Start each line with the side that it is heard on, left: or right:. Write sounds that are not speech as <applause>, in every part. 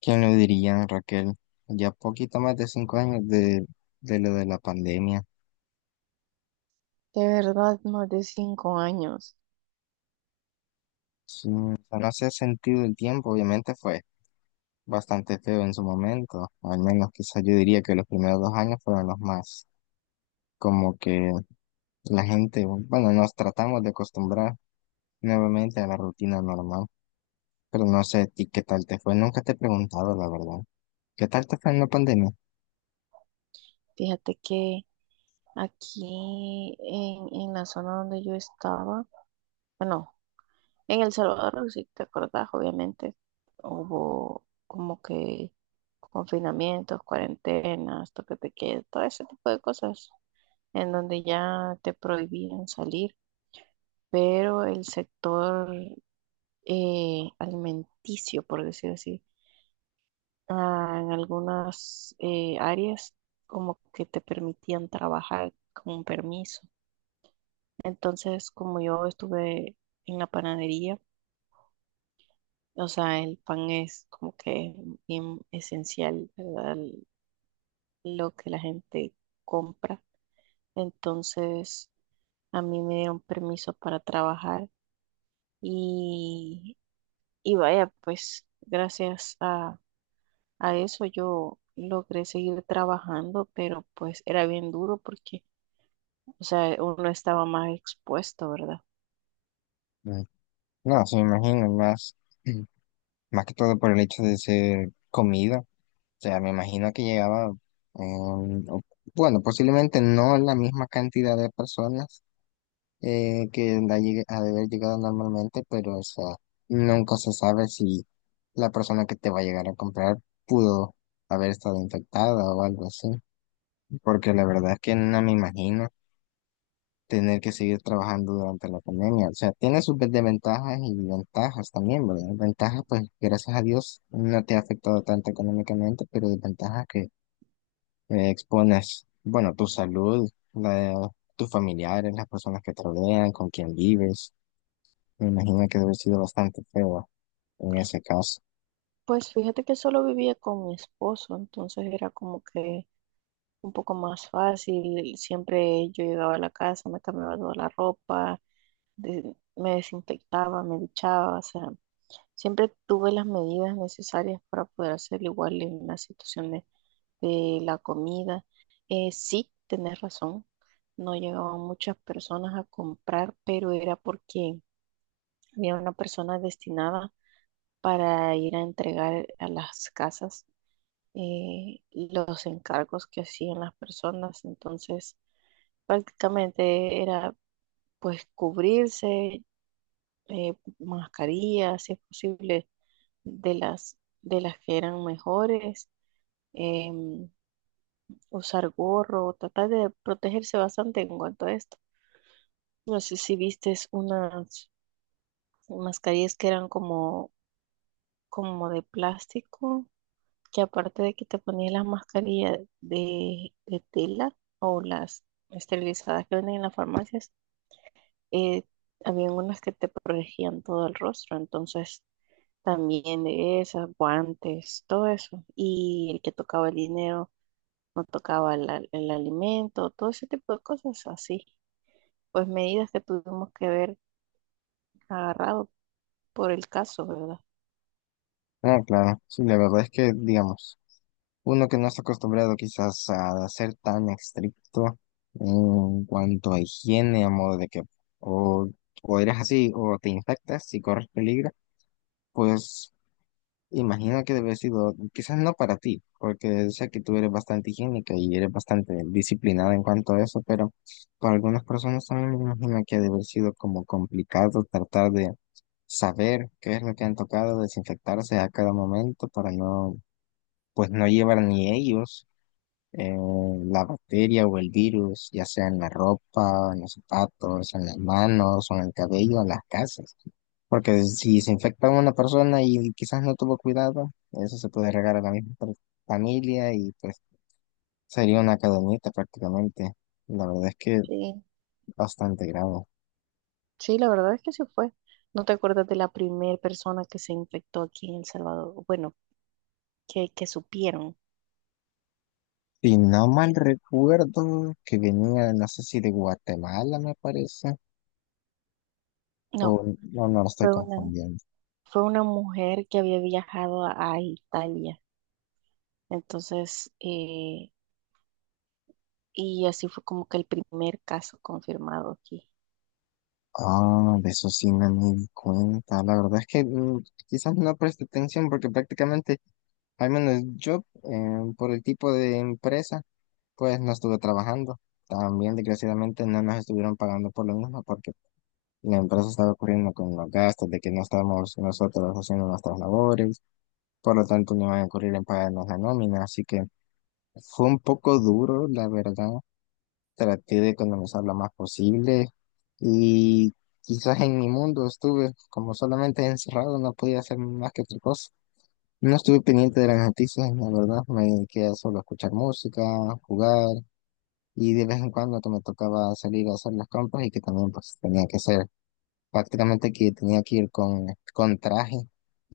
left: ¿Quién lo diría, Raquel? Ya poquito más de 5 años de lo de la pandemia.
right: De verdad, más de 5 años.
left: Sí, o sea, no se ha sentido el tiempo. Obviamente fue bastante feo en su momento. Al menos quizás yo diría que los primeros 2 años fueron los más como que la gente, bueno, nos tratamos de acostumbrar nuevamente a la rutina normal. Pero no sé a ti qué tal te fue, nunca te he preguntado la verdad. ¿Qué tal te fue en la pandemia?
right: Fíjate que aquí en la zona donde yo estaba, bueno, en El Salvador, si te acordás, obviamente, hubo como que confinamientos, cuarentenas, toque de queda, todo ese tipo de cosas, en donde ya te prohibían salir, pero el sector alimenticio, por decir así, en algunas áreas como que te permitían trabajar con un permiso. Entonces, como yo estuve en la panadería, o sea, el pan es como que bien esencial, ¿verdad? Lo que la gente compra. Entonces, a mí me dieron permiso para trabajar y, y vaya, pues gracias a eso yo logré seguir trabajando, pero pues era bien duro porque, o sea, uno estaba más expuesto, ¿verdad?
left: Mm. No, se me imagino más, <clears throat> más que todo por el hecho de ser comida. Sea, me imagino que llegaba, em, o- bueno, posiblemente no la misma cantidad de personas que la ha de haber llegado normalmente, pero o sea, nunca se sabe si la persona que te va a llegar a comprar pudo haber estado infectada o algo así, porque la verdad es que no me imagino tener que seguir trabajando durante la pandemia. O sea, tiene sus desventajas y ventajas también, ¿verdad? Ventajas, pues, gracias a Dios, no te ha afectado tanto económicamente, pero desventajas que expones, bueno, tu salud, la de tus familiares, las personas que te rodean, con quien vives. Me imagino que debe haber sido bastante feo en ese caso.
right: Pues fíjate que solo vivía con mi esposo, entonces era como que un poco más fácil. Siempre yo llegaba a la casa, me cambiaba toda la ropa, me desinfectaba, me duchaba, o sea, siempre tuve las medidas necesarias para poder hacer igual en la situación de la comida. Sí, tenés razón, no llegaban muchas personas a comprar, pero era porque había una persona destinada para ir a entregar a las casas los encargos que hacían las personas. Entonces, prácticamente era pues cubrirse, eh, mascarillas, si es posible, de de las que eran mejores, em, usar gorro, tratar de protegerse bastante en cuanto a esto. No sé si vistes unas mascarillas que eran como, como de plástico, que aparte de que te ponías las mascarillas de tela o las esterilizadas que venden en las farmacias, eh, habían unas que te protegían todo el rostro, entonces también de esas, guantes, todo eso, y el que tocaba el dinero, no tocaba el alimento, todo ese tipo de cosas así, pues medidas que tuvimos que ver agarrado por el caso, ¿verdad?
left: Ah, claro, sí, la verdad es que, digamos, uno que no está acostumbrado quizás a ser tan estricto en cuanto a higiene, a modo de que o, o eres así o te infectas y corres peligro, pues imagino que debe haber sido, quizás no para ti, porque sé que tú eres bastante higiénica y eres bastante disciplinada en cuanto a eso, pero para algunas personas también me imagino que ha de haber sido como complicado tratar de saber qué es lo que han tocado, desinfectarse a cada momento para no, pues no llevar ni ellos eh, la bacteria o el virus, ya sea en la ropa, en los zapatos, en las manos o en el cabello, en las casas. Porque si se infecta una persona y quizás no tuvo cuidado, eso se puede regar a la misma familia, y pues sería una cadenita prácticamente. La verdad es que
right: Sí,
left: bastante grave.
right: sí, la verdad es que sí fue. ¿No te acuerdas de la primera persona que se infectó aquí en El Salvador? Bueno, que supieron.
left: Si no mal recuerdo que venía, no sé si de Guatemala me parece,
right: No,
left: o no, no lo estoy
right: fue una,
left: confundiendo.
right: fue una mujer que había viajado a Italia. Entonces, y así fue como que el primer caso confirmado aquí.
left: Ah, de eso sí no me di cuenta. La verdad es que quizás no preste atención porque prácticamente, al menos yo, por el tipo de empresa, pues no estuve trabajando. También, desgraciadamente, no nos estuvieron pagando por lo mismo porque la empresa estaba ocurriendo con los gastos de que no estábamos nosotros haciendo nuestras labores. Por lo tanto, no iban a ocurrir en pagarnos la nómina. Así que fue un poco duro, la verdad. Traté de economizar lo más posible, y quizás en mi mundo estuve como solamente encerrado, no podía hacer más que otra cosa. No estuve pendiente de las noticias, la verdad, me quedé solo a escuchar música, jugar, y de vez en cuando que me tocaba salir a hacer las compras y que también pues tenía que ser prácticamente que tenía que ir con, traje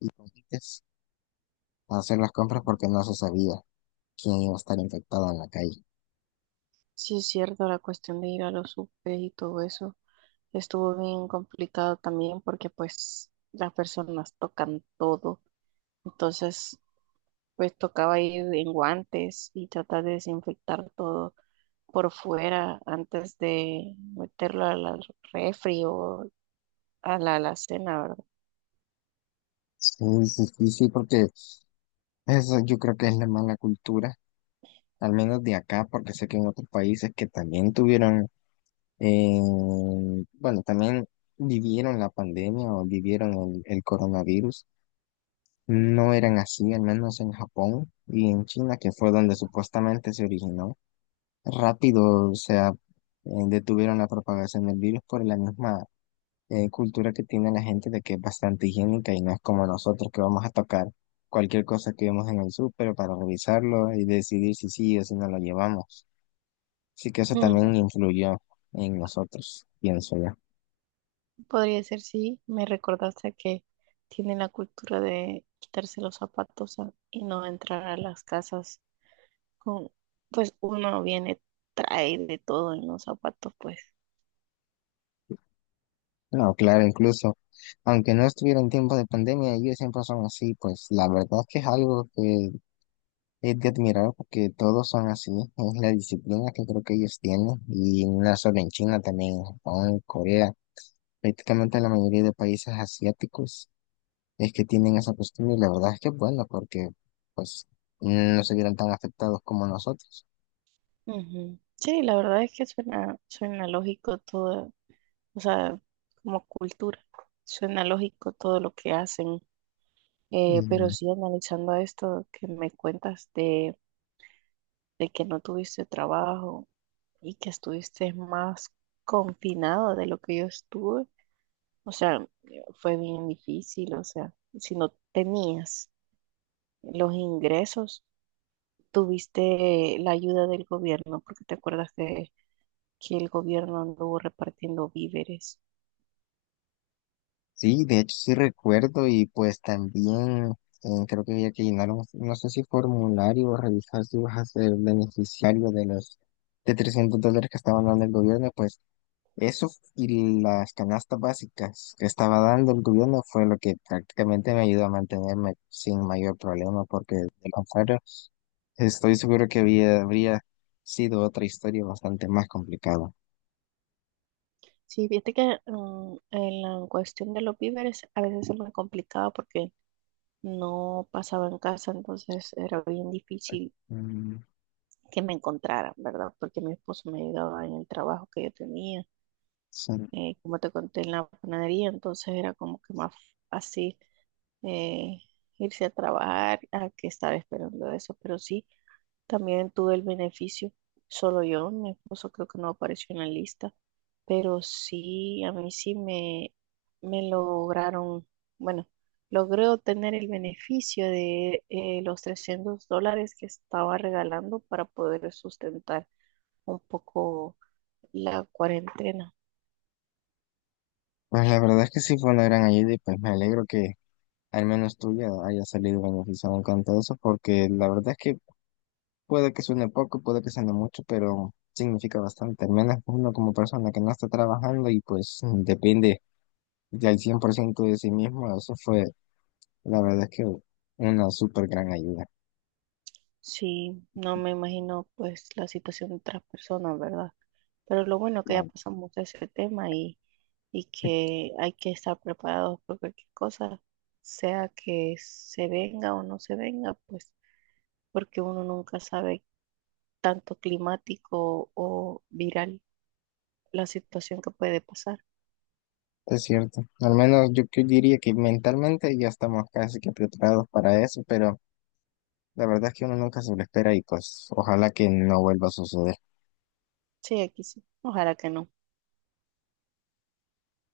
left: y con guantes a hacer las compras porque no se sabía quién iba a estar infectado en la calle.
right: Sí, es cierto, la cuestión de ir a los UP y todo eso estuvo bien complicado también porque pues las personas tocan todo. Entonces, pues tocaba ir en guantes y tratar de desinfectar todo por fuera antes de meterlo a la refri o a la alacena, ¿verdad?
left: Sí, sí, sí, sí, porque eso yo creo que es la mala cultura al menos de acá, porque sé que en otros países que también tuvieron, eh, bueno, también vivieron la pandemia o vivieron el coronavirus, no eran así, al menos en Japón y en China, que fue donde supuestamente se originó. Rápido, o sea, detuvieron la propagación del virus por la misma cultura que tiene la gente de que es bastante higiénica, y no es como nosotros que vamos a tocar cualquier cosa que vemos en el súper para revisarlo y decidir si sí o si no lo llevamos. Sí que eso también
right: <laughs>
left: influyó en nosotros, pienso yo.
right: Podría ser, sí, me recordaste a que tienen la cultura de quitarse los zapatos y no entrar a las casas con, pues uno viene, trae de todo en los zapatos, pues.
left: No, claro, incluso, aunque no estuviera en tiempo de pandemia, ellos siempre son así, pues la verdad es que es algo que es de admirar porque todos son así, es la disciplina que creo que ellos tienen, y no solo en China, también en Japón, en Corea, prácticamente la mayoría de países asiáticos es que tienen esa costumbre, y la verdad es que es bueno porque, pues, no se vieron tan afectados como nosotros.
right: Ujú. Sí, la verdad es que suena lógico todo, o sea, como cultura. Suena lógico todo lo que hacen, pero sí analizando esto que me cuentas de que no tuviste trabajo y que estuviste más confinado de lo que yo estuve, o sea, fue bien difícil, o sea, si no tenías los ingresos, tuviste la ayuda del gobierno, porque te acuerdas que el gobierno anduvo repartiendo víveres.
left: Sí, de hecho sí recuerdo, y pues también creo que había que llenar un, no sé si formulario o revisar si vas a ser beneficiario de los de $300 que estaban dando el gobierno, pues eso y las canastas básicas que estaba dando el gobierno fue lo que prácticamente me ayudó a mantenerme sin mayor problema, porque de lo contrario estoy seguro que habría sido otra historia bastante más complicada.
right: Sí, viste que en la cuestión de los víveres a veces se me complicaba porque no pasaba en casa, entonces era bien difícil
left: Mm,
right: que me encontraran, ¿verdad? Porque mi esposo me ayudaba en el trabajo que yo tenía,
left: sí.
right: como te conté en la panadería, entonces era como que más fácil, eh, irse a trabajar a que estar esperando eso, pero sí. También tuve el beneficio, solo yo, mi esposo creo que no apareció en la lista, pero sí, a mí sí me lograron, bueno, logré obtener el beneficio de los $300 que estaba regalando para poder sustentar un poco la cuarentena.
left: Pues la verdad es que sí fue una gran ayuda, y pues me alegro que al menos tuya haya salido beneficiado en eso, porque la verdad es que puede que suene poco, puede que suene mucho, pero significa bastante. Al menos uno como persona que no está trabajando y pues depende del 100% de sí mismo, eso fue, la verdad es que, una súper gran ayuda.
right: Sí, no me imagino pues la situación de otras personas, ¿verdad? Pero lo bueno que ya
left: la-
right: pasamos de ese tema y que hay que estar preparados por cualquier cosa, sea que se venga o no se venga, pues porque uno nunca sabe, tanto climático o viral, la situación que puede pasar.
left: Es cierto, al menos yo, diría que mentalmente ya estamos casi que preparados para eso, pero la verdad es que uno nunca se lo espera, y pues ojalá que no vuelva a suceder.
right: Sí, aquí sí. Ojalá que no.